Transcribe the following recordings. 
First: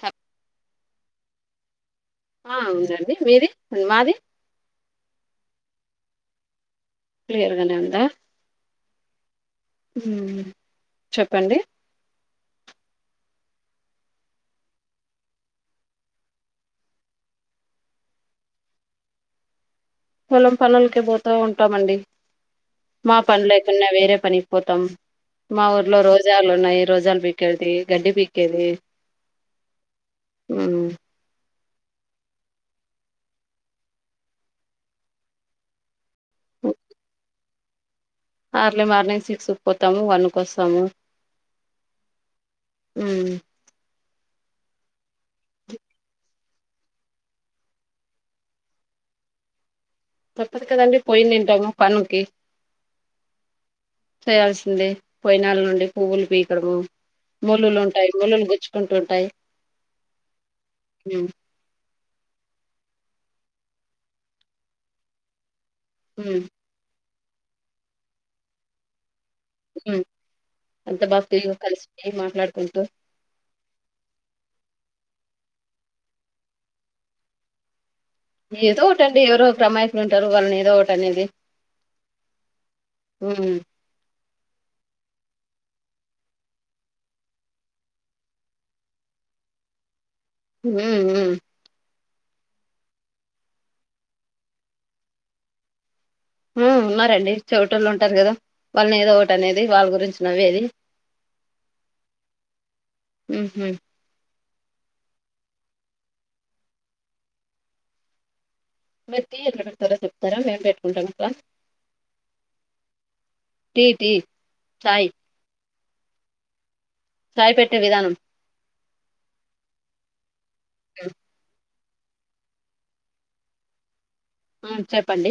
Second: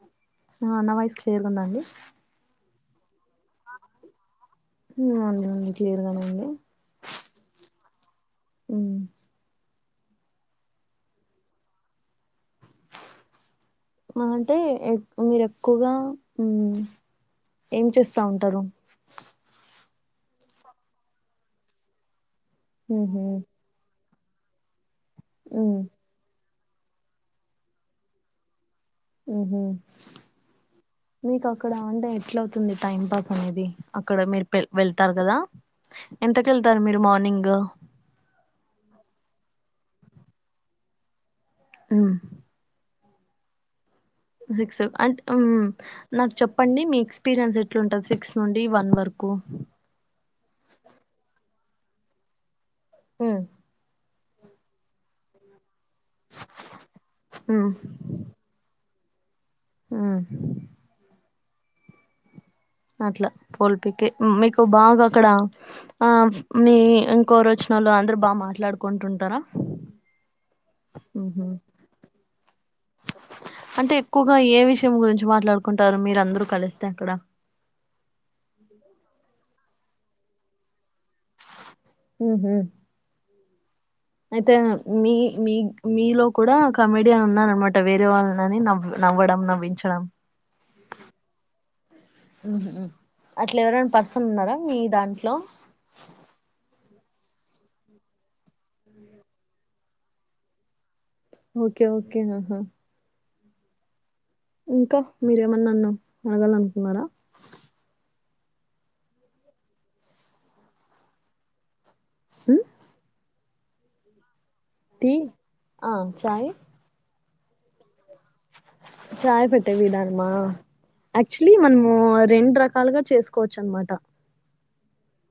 హ నా అన్నవాయిస్ క్లియర్ గా ఉందాండి ఆ అవునండి మీది మాది ఉంది ఉంది క్లియర్గానే ఉంది క్లియర్ గానే ఉందా ఉమ్ మ్మ్ చెప్పండి మహా అంటే మీరు ఎక్కువగా మ్మ్ ఏం చేస్తా ఉంటారు. పొలం పనులకే పోతా ఉంటామండి. మా ఉహు పని లేకున్నా వేరే పనికి పోతాం మా ఉమ్. ఊర్లో రోజా ఉన్నాయి రోజలు బీకేది గడ్డి పీకేది ఉహు హ్మ్. మీ కాక అక్కడ అంటే ఎట్ల అవుతుంది టైం పాస్ అనేది అక్కడ మీరు పె వెళ్తారు కదా ఎంతక వెళ్తారు మీరు మార్నింగ్ అర్లీ మార్నింగ్ సిక్స్కి పోతాము వన్ కూ వస్తాము హు ఊ సిక్స్ అంటే నాకు చెప్పండి మీ ఎక్స్పీరియన్స్ ఎట్లుంటుంది సిక్స్ నుండి వన్ వరకు తప్పదు కదా అండి పోయినింటాము పనుకి హు చేయాల్సిందే పోయినళ్ళ నుండి పువ్వులు పీకడము ఉ ముల్లులు ఉంటాయి ముల్లులు గుచ్చుకుంటు టాయి హు హు అట్లా పూల్ పీకే మీకు బాగా అక్కడ ఆ హ్మ్. మీ కోరు వచ్చినోళ్ళు అందరు బాగా మాట్లాడుకుంటుంటారా ఉ అంత ఉహు బాగా కలిసి పోయి మాట్లాడుకుంటు అంటే ఎక్కువగా ఏ విషయం గురించి మాట్లాడుకుంటారు మీరు అందరూ కలిస్తే అక్కడ ఏదో ఒకట్టండి ఎవరు అమాయకులు ఉంటారు వాళ్ళని ఏదో ఒకటి అనేది ఉహు ఊ అయితే మీ మీ మీలో కూడా కమెడియన్ ఉన్నారనమాట వేరే వాళ్ళని నవ్ నవ్వడం నవ్వించడం ఉ ఊ ఉఉహు అట్లా ఎవరైనా పర్సన్ ఉన్నారా మీ దాంట్లో ఉన్నారండి చెవిటోల్లు ఉంటారు కదా వాళ్ళని ఏదో ఒకటి అనేది వాళ్ళ గురించి నవ్వేది ఓకే ఓకే ఆహా ఉహు ఇంకా మీరేమన్నా నాన్ను అడగాలనుకున్నారా మీరు టీ ఎట్లా పెడతారా చెప్తారా మేము పెట్టుకుంటాం అట్లా ఉ టీ టీ ఛాయ్ ఆ చాయి ఛాయ్ పెట్టే విధానం ఛాయ్ పెట్టే విధానామా ఉమ్, యాక్చువలీ మనం ఓ రెండు రకాలుగా చేసుకోవచ్చు అనమాట ఆ చెప్పండి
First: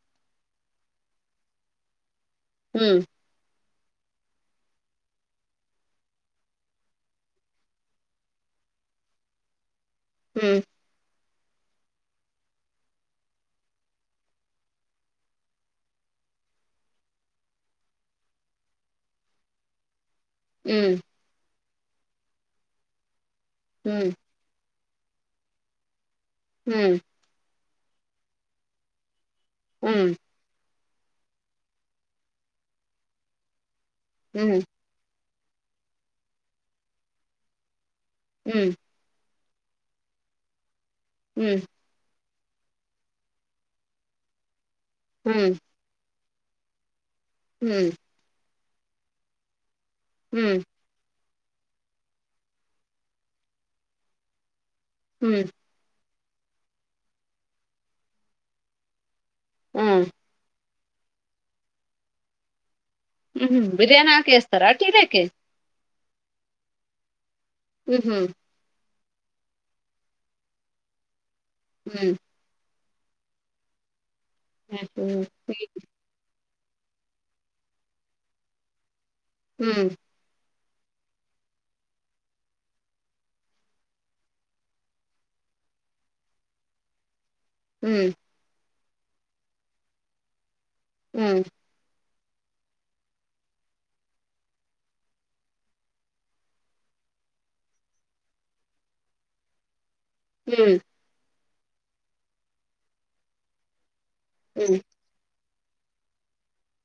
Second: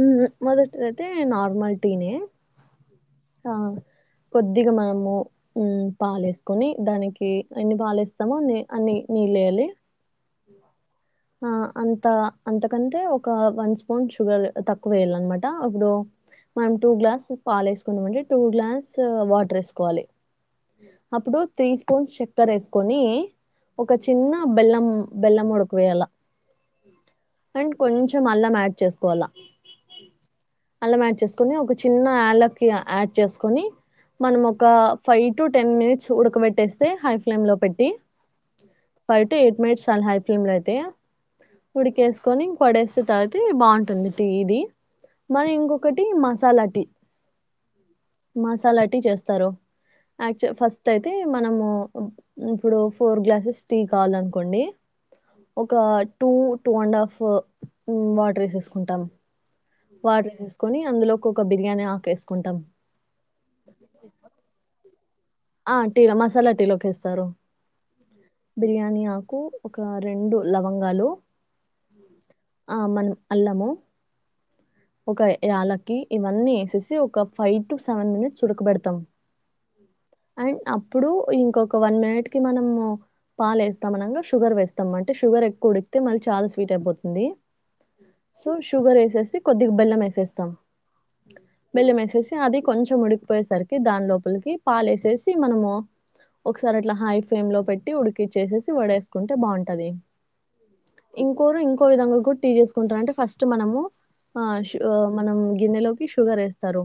మ్మ్ మొదటిదైతే నార్మల్ టీనే హుం ఆ కొద్దిగా మనము మ్మ్ పాలేసుకొని దానికి ఎన్ని పాలేస్తామో అన్ని నీళ్ళు వేయాలి. హ్మ్ ఆ అంత అంతకంటే ఒక వన్ స్పూన్ షుగర్ తక్కువ వేయాలనమాట, అప్పుడు మనం టూ గ్లాస్ పాలు వేసుకున్నామంటే టూ గ్లాస్ వాటర్ వేసుకోవాలి. ఉమ్, అప్పుడు త్రీ స్పూన్స్ చక్కర వేసుకొని ఒక ఉమ్, చిన్న బెల్లం బెలం ముడకువే అల హ అండ్ కొంచెం అల్లం యాడ్ చేసుకోవాల ఉమ్ అల్లం యాడ్ చేసుకొని ఒక చిన్న యాళ్లకి యాడ్ చేసుకొని మనం ఉమ్, ఒక ఫైవ్ టు టెన్ మినిట్స్ ఉడకబెట్టేస్తే హై ఫ్లేమ్ లో పెట్టి హ ఎట్ మినిట్స్ చాల హై ఫ్లేమ్ లో అయితే ఉమ్, ఉడికే కొని ఇంక పడేసే తవాతే బాగుంటుంది టీ ఇది మన ఇంకొకటి మస్ చలాటి హ అలాంటి చేస్తారు ఆక్చు ఫస్ట్ అయితే మనము ఇప్పుడు ఫోర్ గ్లాసెస్ టీ కావాల అనుకోండి హ two two and half water వేసేసుకుంటాం ఉమ్, వాడజ కొని అందులోకొక బిర్యానీ ఆకేసుకుంటాం. హ్మ్ బిర్యానాక్ వేస్తార అట్లా [unintelligible] ఓకే ఆ టీలో మసాలా టీ లోకి ఇస్తారు. ఉహుం, బిర్యాని ఆ కు ఒక రెండు లవంగాలు హ్మ్ ఆ మనం అల్లము ఒక ఉమ్, యాలకి ఇవన్నీ ఏ సేసి ఒక ఫైవ్ టు సెవెన్ మినిట్స్ ఉడకబెడతాం హ్మ్ అండ్ అప్పుడు ఇంకొక వన్ మినిట్ కి మనం పాలేస్తాం అనంగా షుగర్ వేస్తాము అంటే షుగర్ ఎక్కువ ఉడికితే మళ్ళీ చాలా స్వీట్ అయిపోతుంది ఉమ్, సో షు షుగర్ ఏసేసి కొద్దిగా బెల్లం ఏసేస్తాం ఉమ్. బెల్లమేసేసి అది కొంచెం ఉడికిపోయేసరికి దానిలోపలికి పాలేసేసి మనము ఒకసారి అట్లా హై ఫ్లేమ్ లో పెట్టి ఉడికిచ్చేసేసి వడేసుకుంటే బావుంటాది హ్మ్ కోరు ఇంకో విధంగా కూడా టీ చేేసుకుంటారు అంటే ఫస్ట్ మనము ఆ హ్మ్. షు ఆ మనం గిన్నెలోకి షుగర్ ఏస్తారు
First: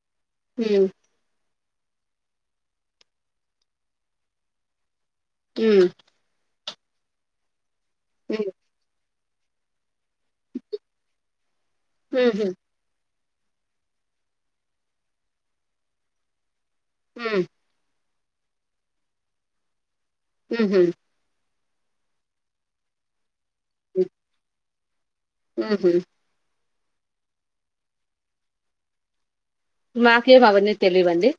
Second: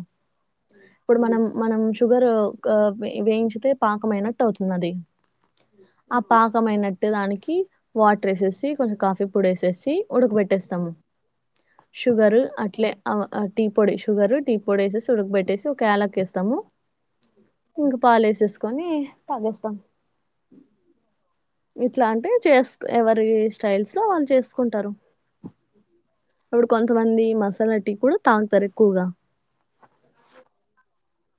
హ్మ్. ప్పుడు మనం మనం షుగర్ కు వె వేయించితే పాకమైనట్టు అవుతుందది హ్మ్. ఆ పా త్వమైనట్టే దానికి వాటర్ హ్మ్. ఏసేసి కొంచెం కాఫీ పొడేసేసి ఉడకబెట్టేస్తాము షుగరు హుహు. అట్లే అవ ఆ టీ పొడి షుగరు టీ పొడి వేసేసి ఉడక పెట్టేసి ఒక యాలక్ ఏస్తాము హ్మ్ పాలేసేసుకొని తాగేస్తాం ఊ హూ ఇట్లా అంటే చేస్క్ ఎవరిచేస్ స్టైల్ లో వాళ్ళు చేస్ కుంటారు ఊహూ ఇప్పుడు కొంతమంది మసాలా టీ కూడా తాగుతారు ఎక్కువగా మాకేం అవన్నీ తెలీవండి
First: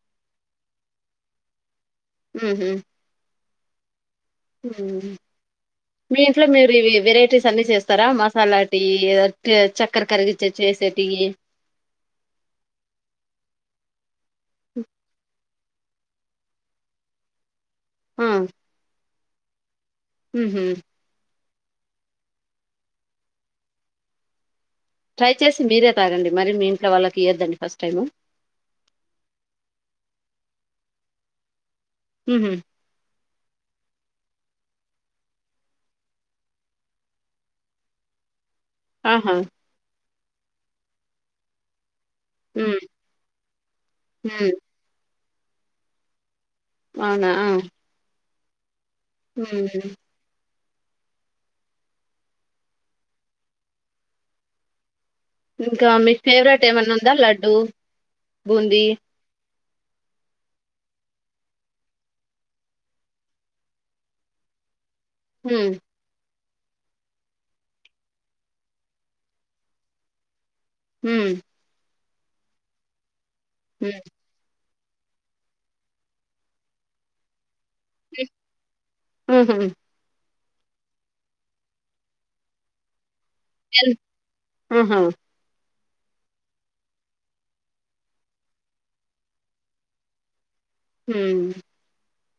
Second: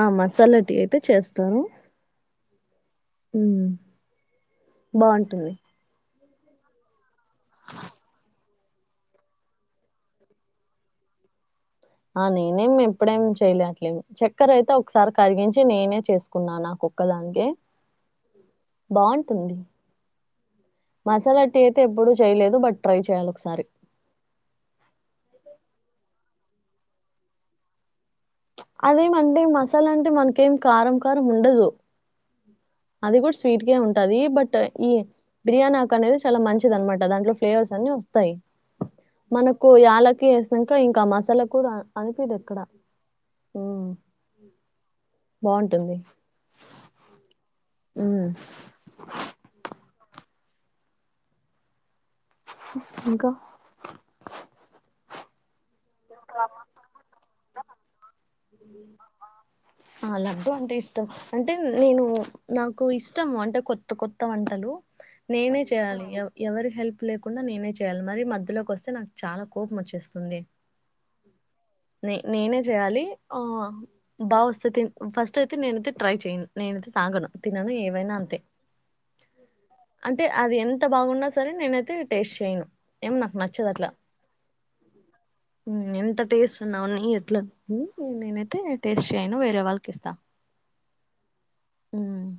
ఆ మసాలా టీ అయితే చేస్తారు మ్ హూ ఉ బాగుంటుంది. మీ ఇంట్లో మీరు ఇవి వెరై అన్ని చేస్తారా మసాలా [unintelligible] చక్కర కరగచ్చచ్చసేటికి ఆ నేనేం ఎప్పుడేం చెయలే అట్లేమి. చక్కర అయితే ఒకసారి కరిగించ నేనే చేసుకున్నా నా కొక్కదానికి బాగుంట టంది ఊ హ అయితే ఎప్పుడూ చేయలేదు. బట్ ట్రై చేయాలి ఒకసారి. ట్రై చేసి మీరే సరేండి మరి మీ ఇంట్లో వాళ్ళకి ఇయొద్దండి ఫస్ట్ టైము. అదేమంటే మసాలా అంటే మనకేం కారం, కారం ఉండదు. ఊహా అది కూడా స్వీట్ గా ఉంటది. బట్ ఈ బిర్యానీ ఆకు అనేది చాలా మంచిది అనమాట దాంట్లో ఫ్లేవర్స్ అన్ని వస్తాయి. ఆహా! మనకు ఏళకు వేసాక ఇంకా మసాలా కూడా అనిపేది ఎక్కడా హ్మ్. ఊ హ్మ్. బాగుంటుంది. అవునా ఆ హ్మ్ హ్మ్. ఇంకా ఇంకా మీకు ఫేవరెట్ ఏమైన్నా ఉందా లడ్డూ. బూంది అలా ఉంటే ఇష్టం. అంటే నేను నాకు ఇష్టం అంటే కొత్త కొత్త వంటలు. నేనే హ్మ్. చేయాలి ఎవరి హెల్ప్ లేకుండా నేనే చేయాలి, మరి మధ్యలోకి వస్తే నాకు చాలా కోపం వచ్చేస్తుంది. ఊ ని నేనే చేయాలి ఆ హ్మ్. బా వస్తుతి ఫస్ట్ అయితే నేను అయితే ట్రై చేయను, నేను తాగను. తినను ఏవైనా అంతే అంటే హుహు. అంటే అది ఎంత బాగున్నా సరే నేనైతే టేస్ట్ చేయను. ఏమో నాకు నచ్చదు అట్లా. ఎన్ ఆహా! హ్మ్ ఎంత టేస్ట్ ఎట్టున ఉన్ని ఎట్లా నేనైతే టేస్ట్ చేయను వేరే వాళ్ళకి ఇస్తా. హ్మ్ హ్మ్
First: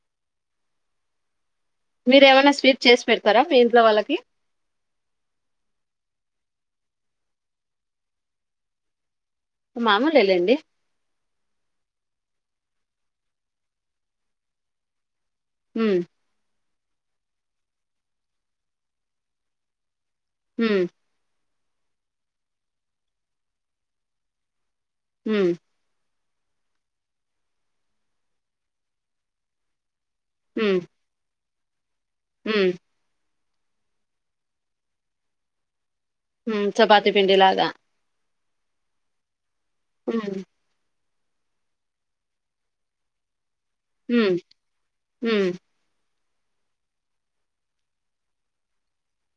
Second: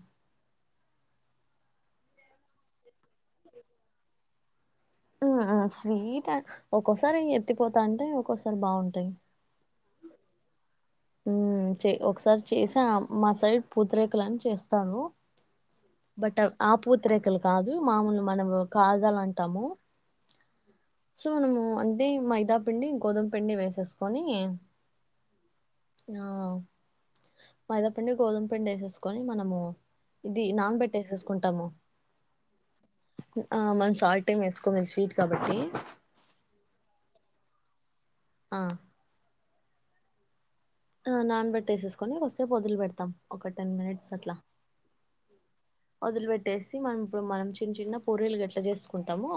మీరు ఏవన్న స్వీట్ చేసి పెడతారా మీ ఇంట్లో వాళ్ళకి ఆ ఆ స్వీట్ ఒక్కోసారి ఎత్తిపోతా అంటే ఒక్కోసారి బాగుంటాయి. మామూల్గా వెయ్యండి హ్మ్ చే ఒకసారి చేసా మా సైడ్ పూతిరేకలుని చేస్తాము. హ్మ్ బట్ ఆ పూత్రరేకలు కాదు మామూలు మనము కాజాల అంటాము. హ్మ్ సో మనము అంటే మైదాపిండి, గోధుమ పిండి, వేసేసుకొని, హ్మ్ ఆ మైదాపిండి, గోధుమ పిండి, వేసేసుకొని మనము ఇది నాన్ పెట్టేసేసుకుంటాము హ్మ్మ్ ఆ మనం సాల్ట్ ఏం వేస్కొము స్వీట్ కాబట్టి చపాతి పిండి లాగా ఆ హమ్ నాన్ బట్టేసేసుకొని ఒకసేపు వదిలిపెడతాం ఒకటి టెన్ మనిట్స్లా అట్లా హమ్ వదిలిపెట్టేసి మనం ఇప్పుడు మనం చిన్న చిన్న పొరీలు గట్లా చేసుకుంటాము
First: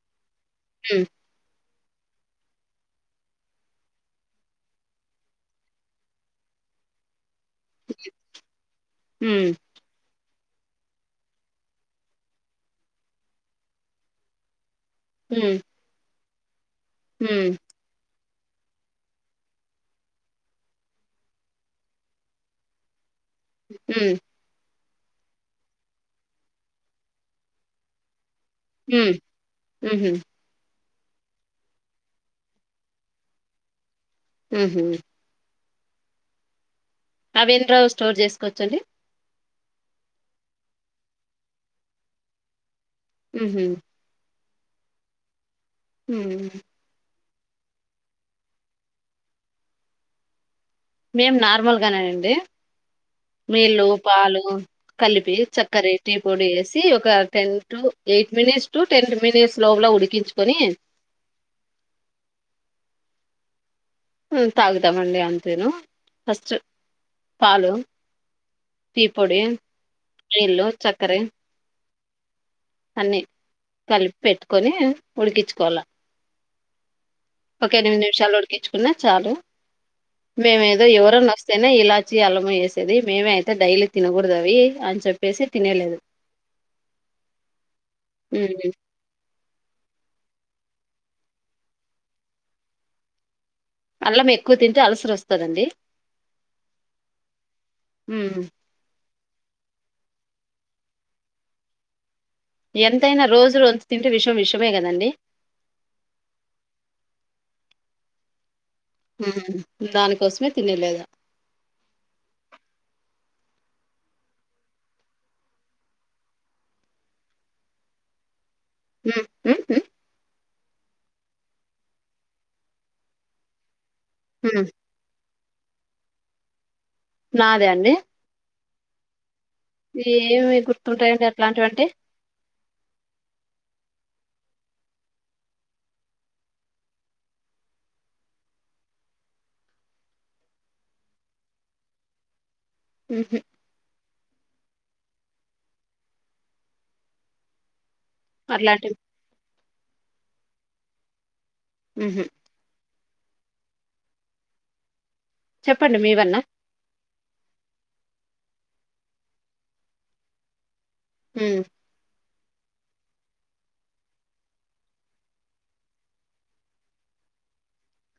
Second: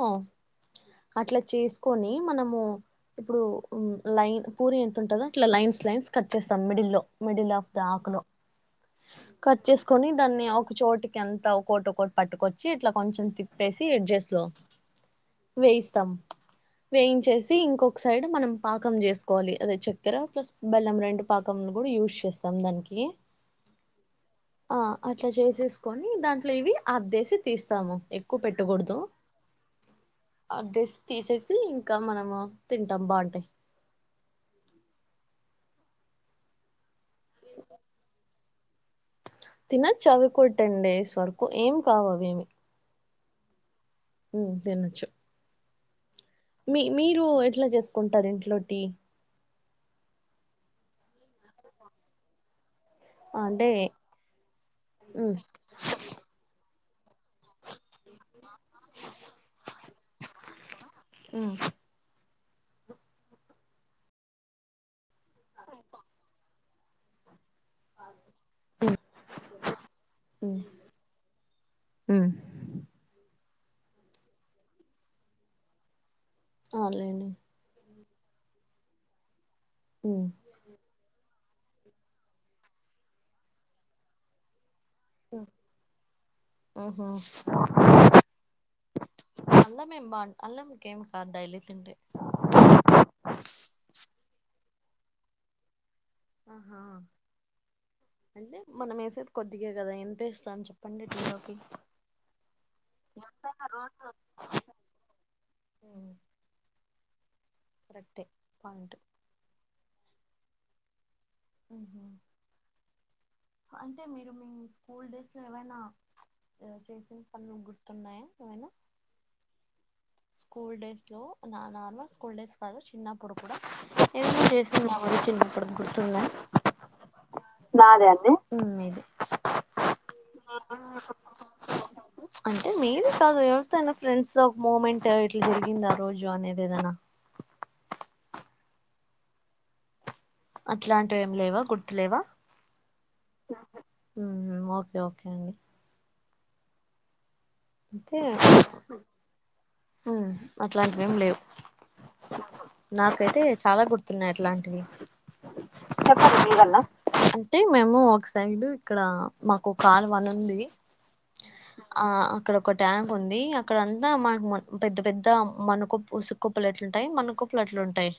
హ్మ్ అట్లా చేసు కని మనము ఇప్పుడు లైన్ పూరి ఎంత ఉంటందో ఇట్లా లైన్స్ లైన్స్ కట్ చేస్తాం మిడిల్లో మిడిల్ ఆఫ్ ద ఆకు లో హ్మ్ కట్ చేసుకొని దన్నే ఒక చోటికి ఎంత ఒకటి ఒకటి పట్టుకొచ్చి ఇట్లా కొంచెం తిప్పేసి ఎడ్జెస్లో హ్మ్ వెయిస్తతం వేయించేసి హ్మ్ ఇంకొక సైడ్ మనం పాకం చేసుకోవాలి అదే చక్కెర ప్లస్ బెల్లం రెండు పాకంలు కూడా యూస్ చేస్తాం దానికి హ ఆ అట్లా చేసే కొని దాంట్లో ఇవి ఆద్దేసి తీస్తాము కు పెట్టుకూడదు హ్మ్ హుహు అదే తీసేసి ఇంకా మనము తింటాం బాగుంటాయి హ్మ్మ్ రవీంద రావు స్టోర్ చేసుకోవచ్చండి తినచ్చ చవి కొట్టం డేస్ వరకు ఏం కావవేమి ఉ తన్నచ్చు హ్మ్ మీ మీ రు ఎట్లా చేసుకుంటారు ఇంట్లోటి మేం నార్మల్ గానే అండి అంటే నీళ్ళు పాలు కలిపి ఉమ్ చక్కరే టీ పొడి వేసి సీ ఒక ten to eight minutes to ten minutes లోపల ఉడికించుకొని ఉమ్ ఉమ్ తాగుతామండి అంతేను ఫస్ట్ పాలు ఉమ్ టీ పొడి ఉమ్ నీళ్లుు చక్కర ఉమ్. అన్నీ కలిపిపెట్టుకొని ఉడికించుకోవాల అవన్లెండి చాల ఉడికించుకో చ్ కున్నా చాలు ఉమ్ మేమే దో ఎవరఅన్న వస్ తేనె ఇలాచి అల్లం వేసేది మేమే అయితే డైలీ తినకూడదు అవి అన్ అవునా ఉమ్. అలమెంబ అల్లం కేం కాదు డైలీతింటే అల్లం ఎక్కువ తింటే అలసర్ వస్తదండి ఆహా ఉమ్. అంటే మనం వేసే ద్ కొద్దిగే కదా ఎంతేస్తం చెప్పండి టీ లోకి ఎంతైనా రోజు రొంతు తింటే విషయం విషమే కదండి కరెక్టే పా ఉమ్ దానికోసమే తినేద్లేదు అంటే మీరు మీ స్కూల్ డేస్ లో ఏవైనా చేసిన పనులు గుర్తున్నాయా ఏమైనా ఉమ్ ఉం ఉ స్కూల్ డేస్లో నా నార్మల్ స్కూల్ డేస్ కాదు చిన్నప్పుడు కూడా ఏదనా ఉమ్. చేస్తున్నా మరి చిన్న అప్పుడు గుర్తుఉందా నాద అండి ఉమ్ నీది ఏమి గుర్తుంటాయండి అట్లాంటివంటె అంటే మీదే కాదు ఎవరితోైనా ఫ్రెండ్స్ తో ఒక మూమెంట్ ఇట్లా జరిగింది ఆ రోజు అనేది ఏదనా అట్లాంటివి ఏం లేవా గుర్తులేవా ఉంహు ఉమ్ ఓకే ఓకే అండి అంతే అట్లాంటివి ఉమ్ అట్లాంటివేం లేవు ఉహ నాకైతే చాలా గుర్తున్నాయి అట్లాంటివి చెప్పండి మీవన్నా [unintelligible] అంటే మేము ఒక సైడ్ ఇక్కడ మాకు కార్ వన్ ఉంది ఉమ్, ఆ ఇక్కడ ఒక ట్యాంక్ ఉంది అక్కడంతా మనకు పెద్ద పెద్ద మణకుప్పు ఉసికుప్పులు అట్లుంటాయి మన్నకుప్పులు అట్లు ఉంటాయి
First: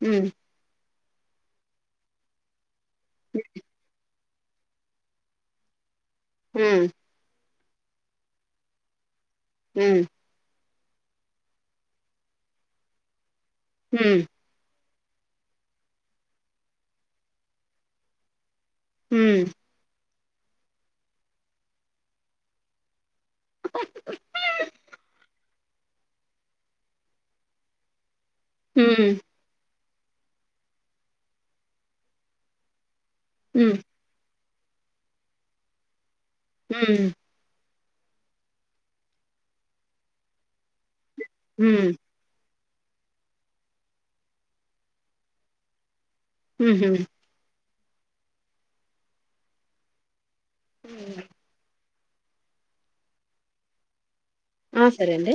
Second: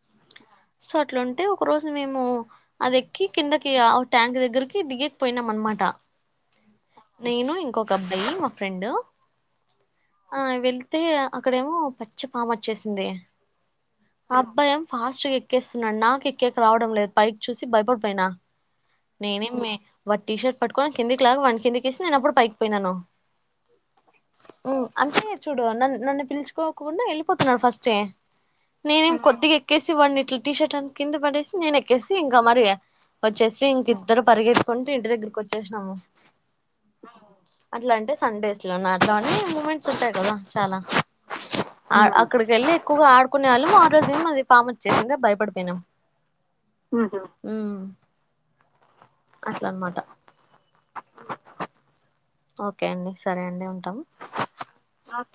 హుమ్ సో అట్లుంటే ఒక రోజు మేము అదెక్కి కిందకి ట్యాంక్ దగ్గకి దిగేక్ పోయినాంమనమాట హ్మ్ నేను ఒకబ్బాయి రెండు హ్మ్ ఆ వెళ అయితే అక్కడేమో పచ్చి పాము వచ్చేసింది హ్మ్ ఆ అబ్బయా ఫాస్ట్గా ఎక్కేస్తున్నాడు నాకు ఎకెక్కి రావడం లేదు పైక్ చూసి భయపడిపోయినా హ్మ్. నేనేమే వాడి టీ షర్ట్ పట్టుకొని కిందికి లాగా వాన్నీ కిందికిేసి నేను అప్పుడు పైకిపోయినాను అంటే చూడు న నన్ను పిలుచుకోకుకుండా వెళ్ళిపోతున్నాడు ఫస్టే హ్మ్. హ్మ్. నేనేం కొద్దిగా ఎక్కేసి వాడిని ఇట్ల టీ షర్ట్ అంత కింద పడేసి నేనె ఎక్కేసి ఇంకా మరి వచ్చేసి హ్మ్. ఇంక ఇద్దరు పరిగెతు కొంటే ఇంటి దగ్గరకు వచ్చేసినాము హ అట్లా అంటే సండేస్ లో నాట్లో అనే మూమెంట్స్ ఉంటాయి కదా చాలా హ్మ్. ఆ అక్కడికి వెళ్తే ఎక్కువగా ఆడుకునే వాళ్ళం ఆ రోజు ఏ అది పామ్ వచ్చేసి భయపడిపోయినాం హుహు. హుమ్ అస్లా అ మాటా ఓకే అండి సరే అండి ఉంటాము ఆ సరే అండి